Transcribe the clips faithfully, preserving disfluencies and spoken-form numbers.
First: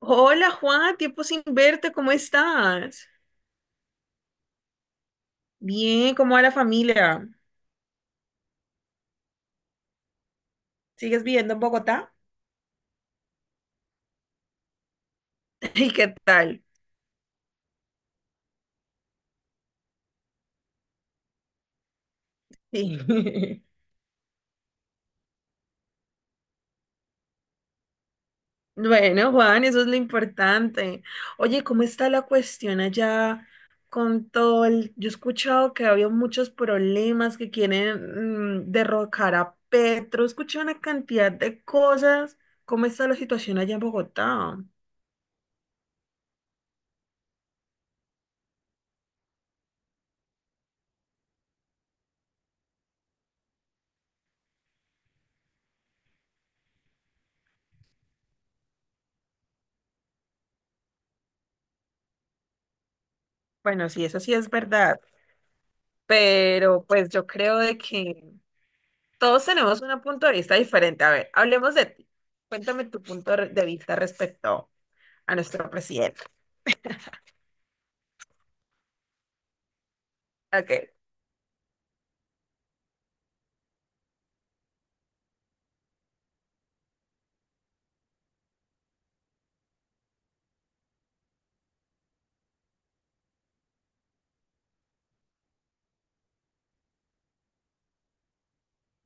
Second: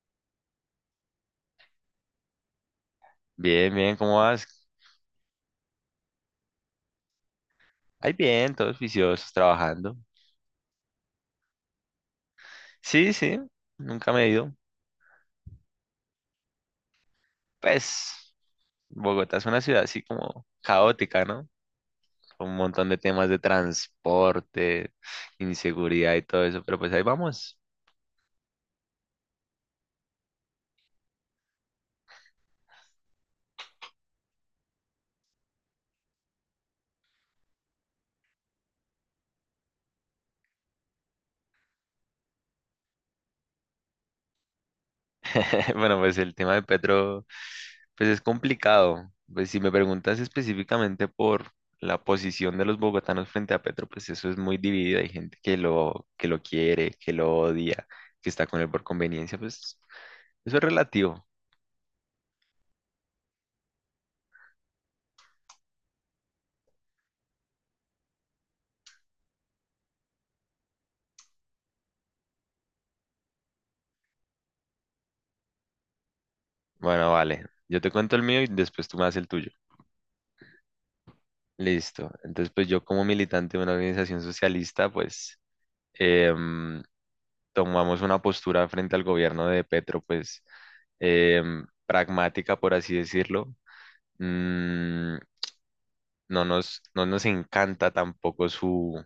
Hola Juan, tiempo sin verte, ¿cómo estás? Bien, bien, ¿cómo vas? Bien, ¿cómo va la familia? Ay, bien, todos viciosos, trabajando. ¿Sigues viviendo en Bogotá? Sí, sí, nunca me he ido. ¿Y qué tal? Pues, Bogotá es una ciudad así como caótica, ¿no? Con un montón de Sí. temas de transporte, inseguridad y todo eso, pero pues ahí vamos. Bueno, Juan, eso es lo importante. Oye, ¿cómo está la cuestión allá con todo el... Yo he escuchado que había muchos problemas que quieren mm, derrocar a Petro, escuché una cantidad de cosas. ¿Cómo está la situación allá en Bogotá? Bueno, pues el tema de Petro, pues es complicado. Pues si me preguntas específicamente por la posición de los bogotanos frente a Petro, pues eso es muy dividido. Hay gente que lo, que lo quiere, que lo odia, que está con él por conveniencia, pues eso es relativo. Bueno, sí, eso sí es verdad, pero pues yo creo de que... Todos tenemos un punto de vista diferente. A ver, hablemos de ti. Cuéntame tu punto re- de vista respecto a nuestro presidente. Bueno, vale. Yo te cuento el mío y después tú me haces el tuyo. Ok. Listo. Entonces, pues yo como militante de una organización socialista, pues em, tomamos una postura frente al gobierno de Petro, pues em, pragmática, por así decirlo. Mm, no nos, no nos encanta tampoco su,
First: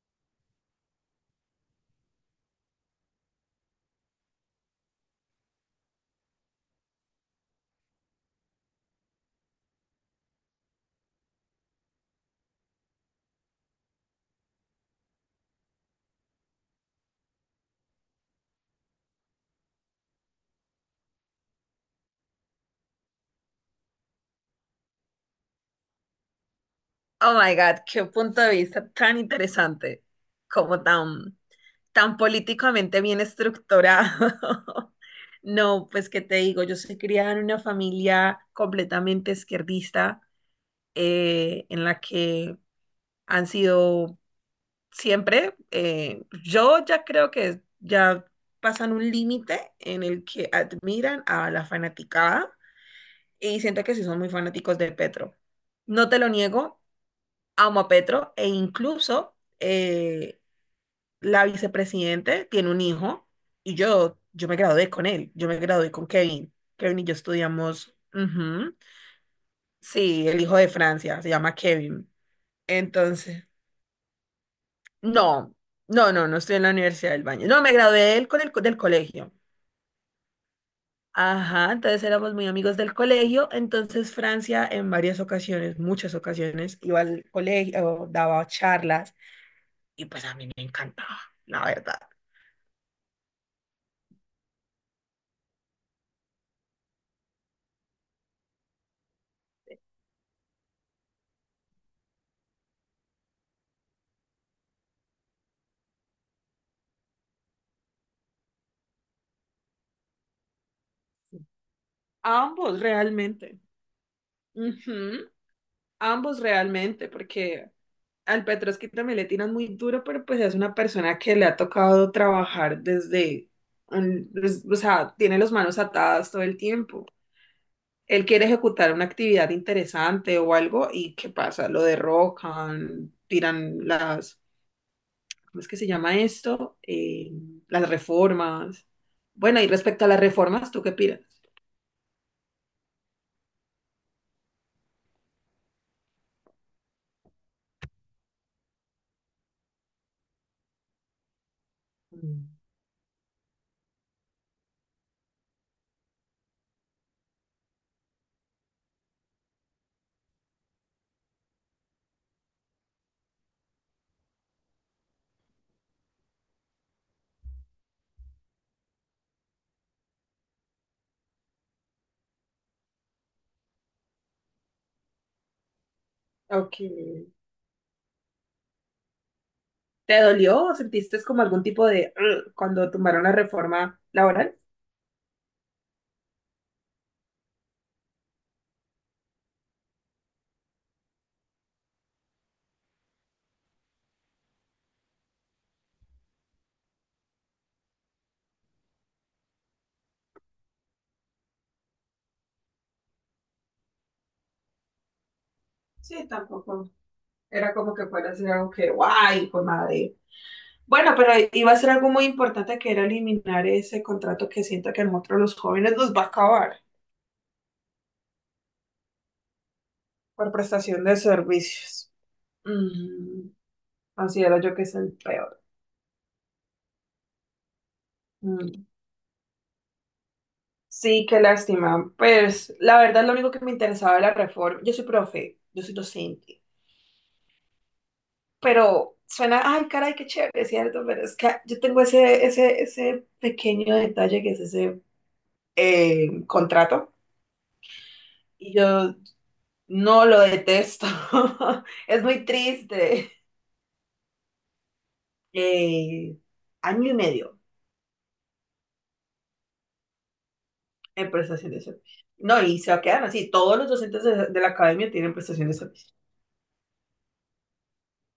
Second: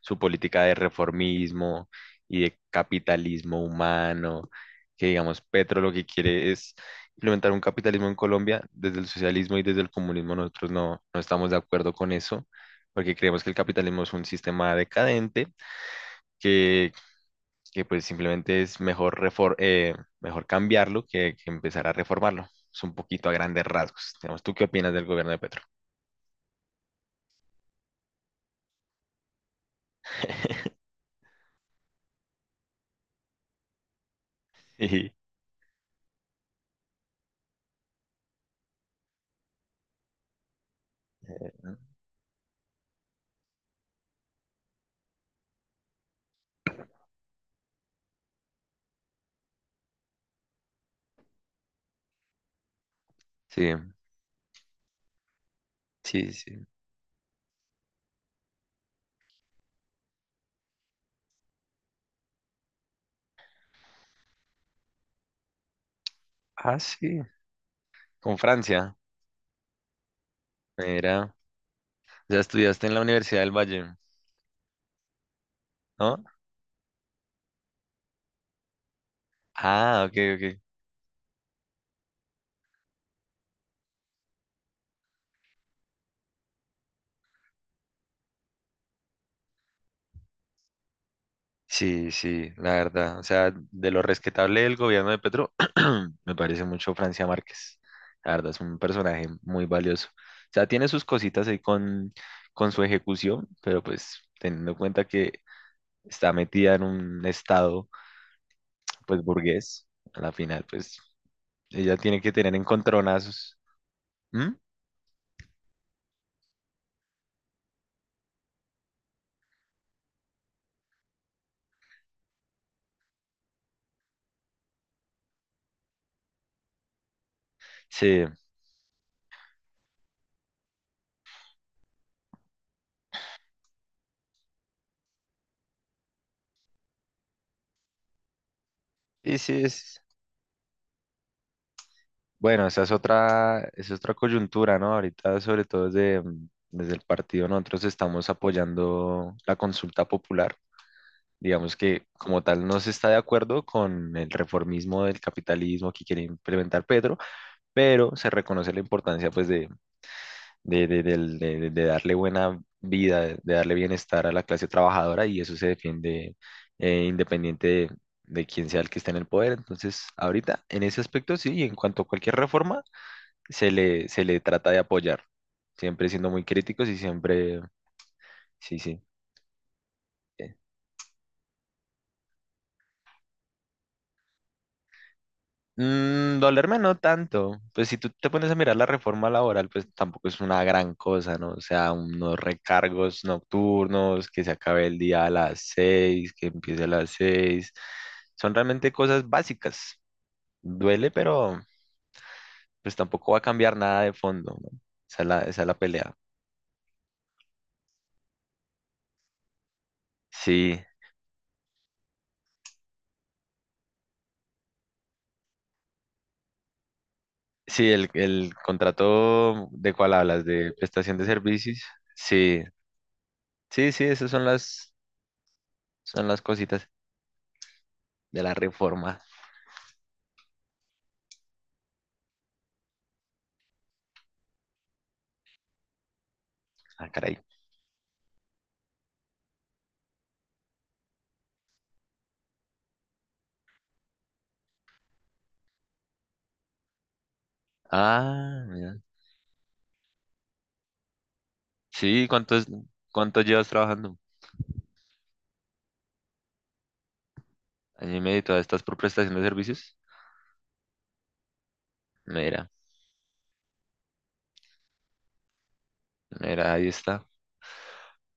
su política de reformismo y de capitalismo humano, que digamos, Petro lo que quiere es implementar un capitalismo en Colombia. Desde el socialismo y desde el comunismo nosotros no, no estamos de acuerdo con eso, porque creemos que el capitalismo es un sistema decadente, que, que pues simplemente es mejor, refor- eh, mejor cambiarlo que, que empezar a reformarlo. Es un poquito a grandes rasgos. Digamos, ¿tú qué opinas del gobierno de Petro? Oh my God, qué punto de vista tan interesante, como tan, tan políticamente bien estructurado. Sí, No, pues qué te digo, yo soy criada en una familia completamente izquierdista, eh, eh, en la que han sido siempre. Eh, yo ya creo que ya pasan un límite en el que admiran a la fanaticada y sí, siento que sí son muy fanáticos de Petro. No te lo sí. Sí. niego, amo a Petro e incluso eh, la vicepresidente tiene un hijo y yo, yo me gradué con él, yo me gradué con Kevin. Ah, Kevin y yo sí. estudiamos, Con ujú, Francia. sí, el hijo de Francia, se Mira, llama Kevin. ya estudiaste en la Universidad Entonces... del Valle, No, no, ¿no? no, no estoy en la Universidad del Valle. No, me gradué del, con el, co- del colegio. Ah, ok, ok. Ajá, entonces éramos muy amigos del colegio. Entonces Francia en varias ocasiones, muchas ocasiones, iba al colegio, daba charlas y pues a mí me encantaba, la verdad. Sí, sí, la verdad. O sea, de lo respetable del gobierno de Petro, me parece mucho Francia Márquez. La verdad, es un personaje muy valioso. O sea, tiene sus cositas ahí con, con su ejecución, pero pues teniendo en cuenta que está metida en un estado, pues burgués, a la final, pues Sí. ella tiene que tener Ambos encontronazos. realmente. ¿Mm? Ujú, ambos realmente, porque al Petrovsky también le tiran muy duro, pero pues es una persona que le ha tocado trabajar desde, un- des- o sea, tiene las manos atadas todo el tiempo. Sí, Él quiere ejecutar una actividad interesante o algo y ¿qué pasa? Lo derrocan, tiran las, ¿cómo es que se llama esto? Eh, las reformas. y sí, Bueno, y es. respecto a las reformas, ¿tú qué piensas? Bueno, esa es otra, esa es otra coyuntura, ¿no? Ahorita, sobre todo desde, mm, desde el partido, nosotros estamos apoyando la consulta popular. Digamos que como Mm. tal no se está de acuerdo con el reformismo del capitalismo que quiere implementar Pedro, pero se reconoce la importancia pues de, de, de, del- de- de- de darle buena vida, de de darle bienestar a la clase trabajadora, y eso se defiende eh, independiente de, de quién sea el que esté en el poder. Entonces, ahorita en ese aspecto sí, y en cuanto a cualquier reforma se le, se le trata de apoyar, siempre siendo muy Ok. críticos y siempre, sí, sí. ¿Te Eh, dolió o sentiste como algún tipo de "Ugh", cuando tomaron la reforma laboral? Mm, dolerme no tanto, pues si tú te pones a mirar la reforma laboral, pues tampoco es una gran cosa, ¿no? O sea, unos recargos nocturnos, que se acabe el día a las seis, que empiece a las seis, son realmente cosas básicas. Duele, pero pues tampoco va a cambiar nada de fondo, ¿no? Esa es la, esa es la pelea. Sí, tampoco. Era como que fuera a ser algo que, guay, pues madre. Sí, Bueno, pero iba a ser algo muy importante que era eliminar ese contrato que siento que a nosotros los jóvenes nos va a acabar sí, el, el contrato de cuál hablas, por de prestación prestación de de servicios. servicios. Sí, Mm, sí, sí, esas son considero yo que las, es el peor. son las cositas de la Mm. reforma. Sí, qué lástima. Pues la verdad lo único que me interesaba era la reforma. Yo soy profe, yo soy docente, Ah, caray. pero suena, ay, caray, qué chévere, ¿cierto? Pero es que yo tengo ese, ese, ese pequeño detalle que es ese eh, contrato. Ah, Y mira. yo no lo detesto. Es Sí, muy ¿cuántos, triste. cuánto llevas trabajando? Eh, Año y medio Año y medio, ¿todavía estás por prestación de servicios? en prestación de servicio. No, Mira, y se va a quedar así. Todos los docentes de, de la academia tienen prestación de servicio. mira, ahí está,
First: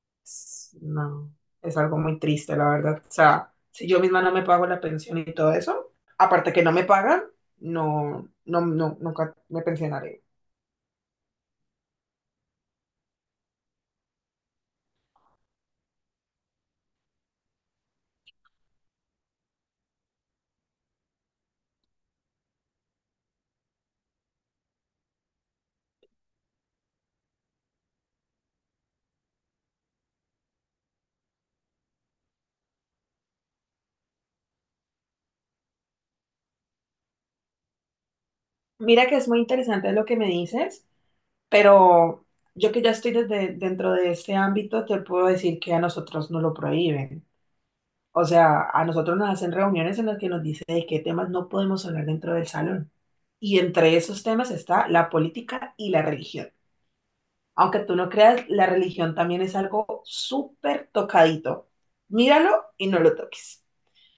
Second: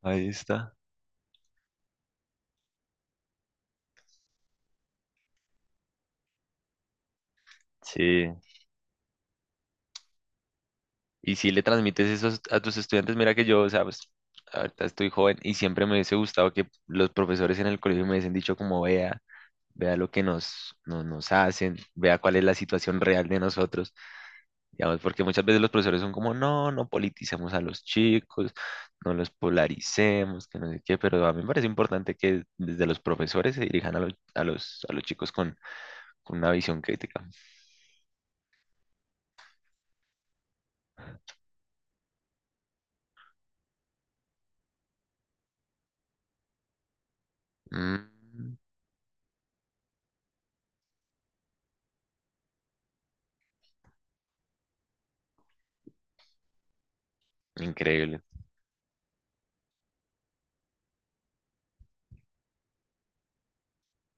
ahí está. Es- No, es algo muy triste, la verdad. O sea, si yo misma no me pago la pensión y todo eso, aparte que no me pagan, no, Sí. no, no, nunca me pensionaré. Y si le transmites eso a tus estudiantes, mira que yo, o sea, pues, ahorita estoy joven y siempre me hubiese gustado que los profesores en el colegio me hubiesen dicho como vea. Vea lo que nos, no- nos hacen, vea cuál es la situación real de nosotros, digamos, porque muchas veces los profesores son como, no, no politicemos a los chicos, no los polaricemos, que no sé qué, pero a mí me parece importante que desde los profesores se dirijan a los, a los, a los chicos con, con una visión crítica. Mira que es muy interesante lo que me dices, pero yo que ya estoy desde, dentro de este ámbito, te puedo decir que a nosotros no lo prohíben. O Mm, sea, a nosotros nos hacen reuniones en las que nos dice de qué temas no podemos hablar dentro del salón. Y entre esos temas está la política y la religión. Aunque tú no Increíble. creas, la religión también es algo súper tocadito. Míralo y no lo toques.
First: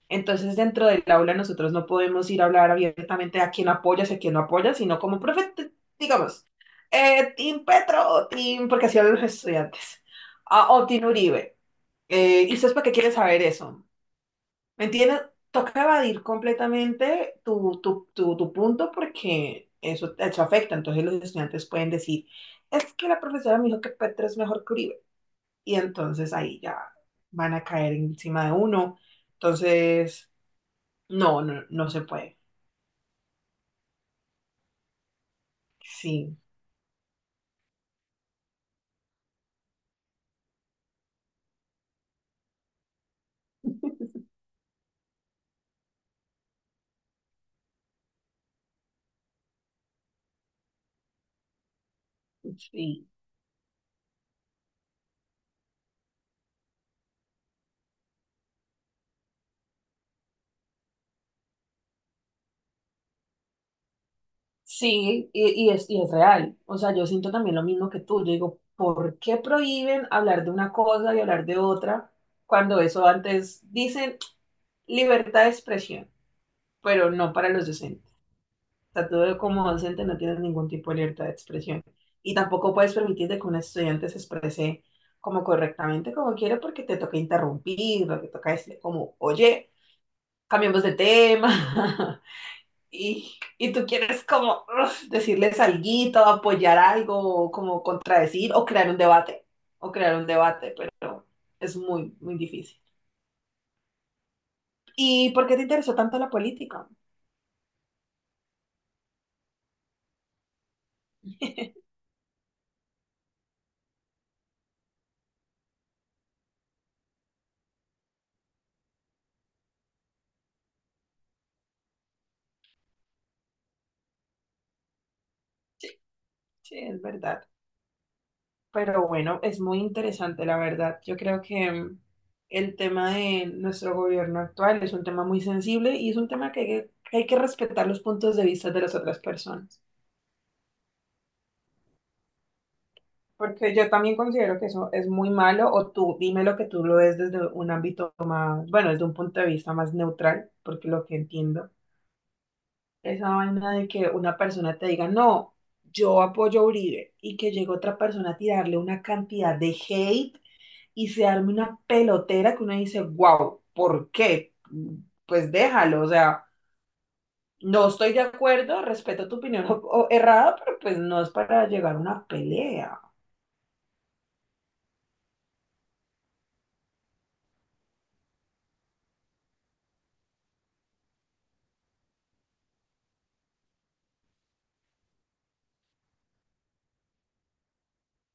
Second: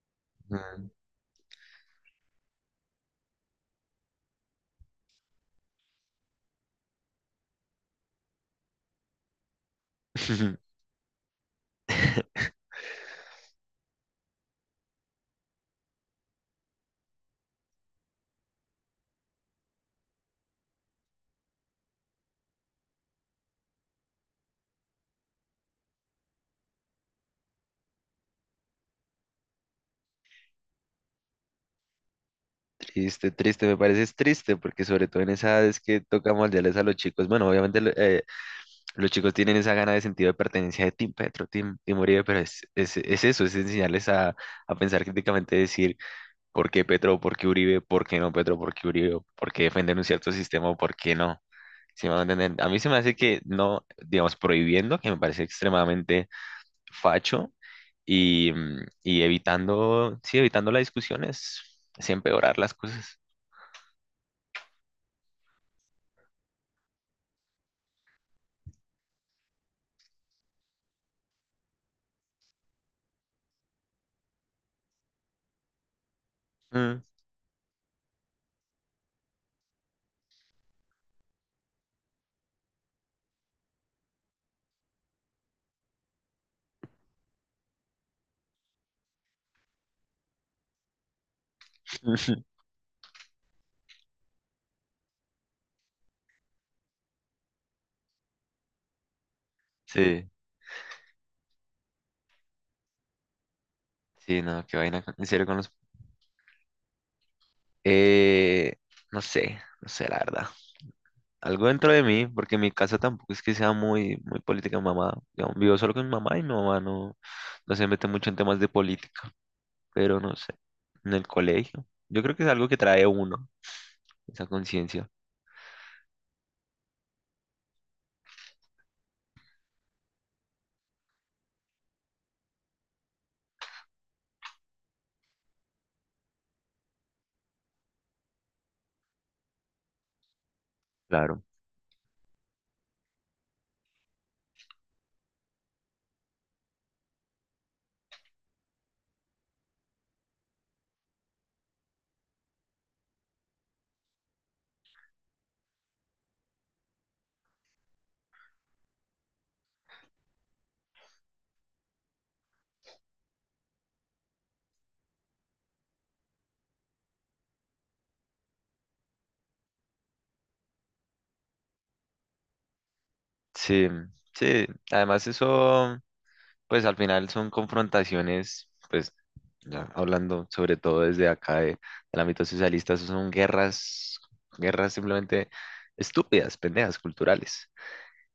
Entonces, dentro Mm. del aula nosotros no podemos ir a hablar abiertamente a quién apoyas y a quién no apoyas, sino como profe, t- digamos, eh, Team Petro, Team, porque así hablan los estudiantes, ah, o Team Uribe. Eh, ¿y ustedes para qué quieren saber eso? ¿Me entiendes? Toca evadir completamente tu, tu, tu, tu punto porque eso, eso afecta. Entonces los estudiantes pueden decir, es que la profesora me dijo que Petro es mejor que Uribe. Y entonces ahí ya van a caer encima de uno. Entonces, no, no, no se puede. Triste, triste, me parece es triste, porque sobre todo en esa edad es que toca Sí, moldearles a los chicos. Bueno, obviamente lo- eh, los chicos tienen esa gana de sentido de pertenencia de Team Petro, Team, Team Uribe, pero es, es, es eso, es enseñarles a, a pensar críticamente, decir por qué Petro, por qué Uribe, por qué no Petro, por qué Uribe, por qué defender un cierto sistema o por qué no. ¿Sí me van a entender? A mí se me sí, hace que no, digamos, prohibiendo, que me parece extremadamente facho, y, mm, y evitando, sí, evitando las discusiones, es empeorar las cosas. sí, y, y es, y es real. O sea, yo siento también lo mismo que tú. Yo digo, ¿por qué prohíben hablar de una cosa y hablar de otra cuando eso antes dicen libertad de expresión? Mm. Pero no para los docentes. O sea, tú como docente no tienes ningún tipo de libertad de expresión y tampoco puedes permitirte que un estudiante se exprese como correctamente como quiere porque te toca interrumpir, te toca decirle como, oye, cambiemos de tema y, y tú quieres como uf, decirles algo, apoyar algo, como contradecir o crear un debate, o crear un Sí, debate, pero es muy, muy difícil. sí, no, qué vaina, con- en ¿Y serio por qué con te los. interesó tanto la política? Eh, no sé, no sé, la verdad. Algo dentro de mí, porque mi casa tampoco es que sea muy, muy política. Mamá, digamos, vivo solo con mi mamá y mi mamá no, no se mete mucho en temas de política, pero no sé, en el colegio, yo creo que es algo que trae uno, esa conciencia, Sí, es verdad. Pero bueno, es muy interesante, la verdad. Yo creo que mm, el tema de nuestro gobierno actual es un tema muy sensible y es un tema que hay que, que hay que respetar los puntos de vista de las otras personas. claro, Porque yo también considero que eso es muy malo, o tú dime lo que tú lo ves desde un ámbito más, bueno, desde un punto de vista más neutral, porque lo que entiendo, esa vaina de que una persona te diga, no, yo apoyo a Uribe, y que llegue otra persona a tirarle una cantidad de hate y se arme una pelotera que uno dice, wow, ¿por qué? Pues déjalo, o sea, no estoy de acuerdo, respeto tu opinión o- o errada, pero pues no es para llegar a una pelea. sí, sí, además eso, pues al final son confrontaciones, pues ya hablando sobre todo desde acá de- del ámbito socialista, eso son guerras, guerras simplemente estúpidas, pendejas, culturales,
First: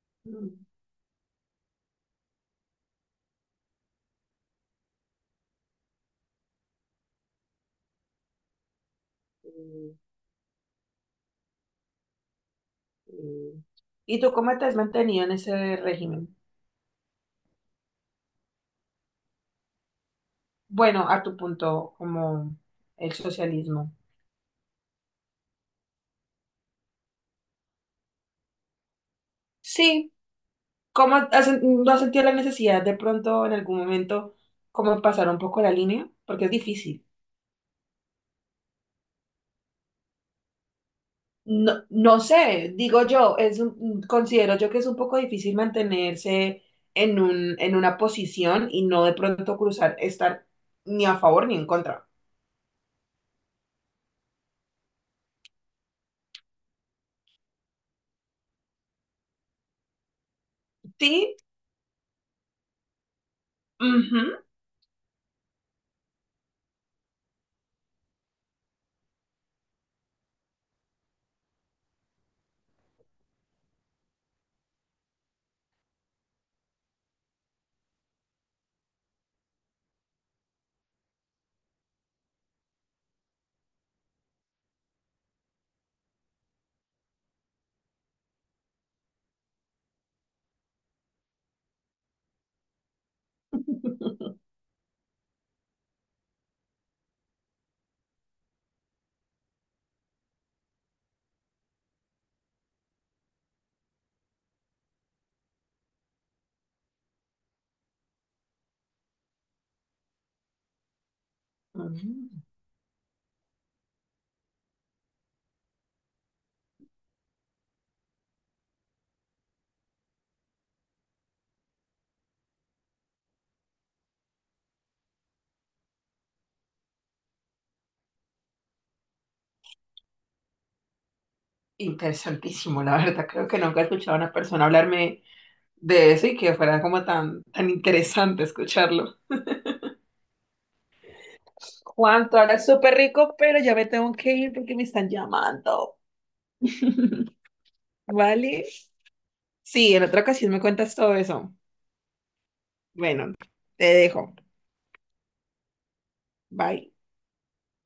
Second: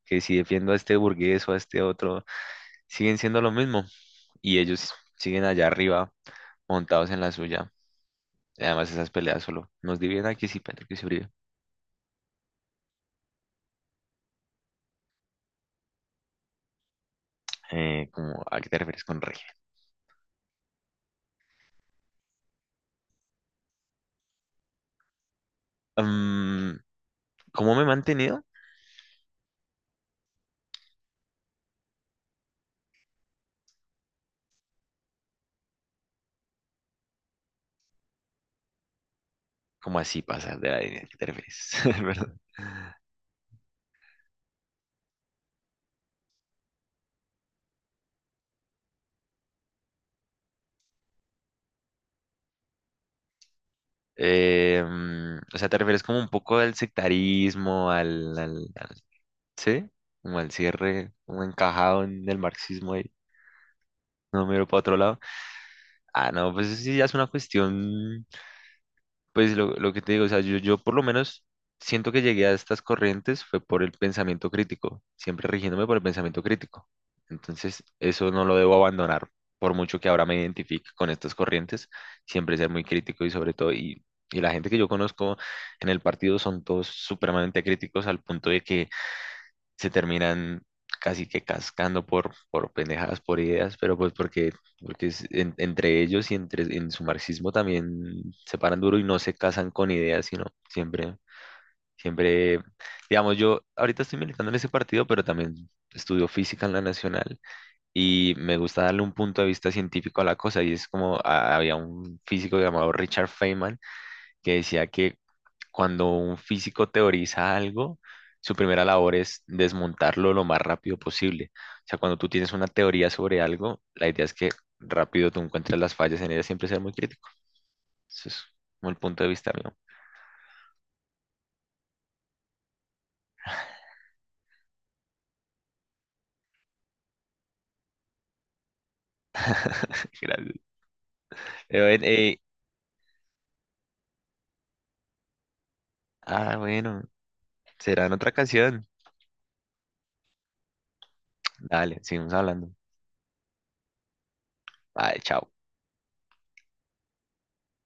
que si Mm, defiendo a este burgués o a este otro, siguen siendo lo mismo y ellos siguen allá arriba montados en la suya. Y además, esas peleas solo mm. nos dividen aquí sí, pero que se brillo. Mm. ¿Y tú cómo te has mantenido en ese régimen? Eh, como, ¿a qué te refieres con rey? Bueno, a tu punto, como el socialismo. Mm, ¿Cómo me he mantenido? Sí, ¿cómo has, no has sentido la necesidad de pronto en algún momento como pasar un poco la línea? Porque es difícil. ¿Cómo así pasar de la línea? ¿A qué te refieres? No, no Perdón. sé, digo yo, es un- considero yo que es un poco difícil mantenerse en un, en una posición y no de pronto cruzar, estar ni a favor ni en contra. Eh, mm, o sea, ¿te refieres como un poco al sectarismo, al, al- al- ¿sí? ¿Como al cierre, Sí, como encajado en el marxismo y ujú. no miro para otro lado? Ah, no, pues eso sí ya es una cuestión. Pues lo, lo que te digo, o sea, yo, yo por lo menos siento que llegué a estas corrientes fue por el pensamiento crítico, siempre rigiéndome por el pensamiento crítico. Entonces, eso no lo debo abandonar, por mucho que ahora me identifique con estas corrientes, siempre ser muy crítico y sobre todo, y, y la gente que yo conozco en el partido son todos supremamente críticos al punto de que se terminan casi que cascando por, por pendejadas, por ideas, pero pues porque, porque, es en- entre ellos y entre, en su marxismo también se paran duro y no se casan con ideas, sino siempre, siempre, digamos, yo ahorita estoy militando en ese partido, pero también estudio física en la nacional, y me gusta darle un punto de vista científico a la cosa y es como ah, había un Mm, físico llamado Richard Feynman que decía que cuando un físico teoriza algo, su primera labor es desmontarlo lo más rápido posible. O sea, cuando tú tienes una teoría sobre algo, la idea es que rápido tú encuentres las fallas en ella, siempre ser muy crítico. Eso es como el punto de vista mío. interesantísimo, la verdad. Creo que nunca he escuchado a una persona hablarme de eso y que fuera como tan, tan interesante escucharlo. Gracias. Eh, bueno, Juan, tú eh, hablas súper rico, pero ya me tengo que ir porque me están llamando. ah, bueno, será en otra ¿Vale? canción. Sí, en otra ocasión me cuentas todo eso. Dale, seguimos hablando. Bueno, te dejo. Vale, chao. Bye.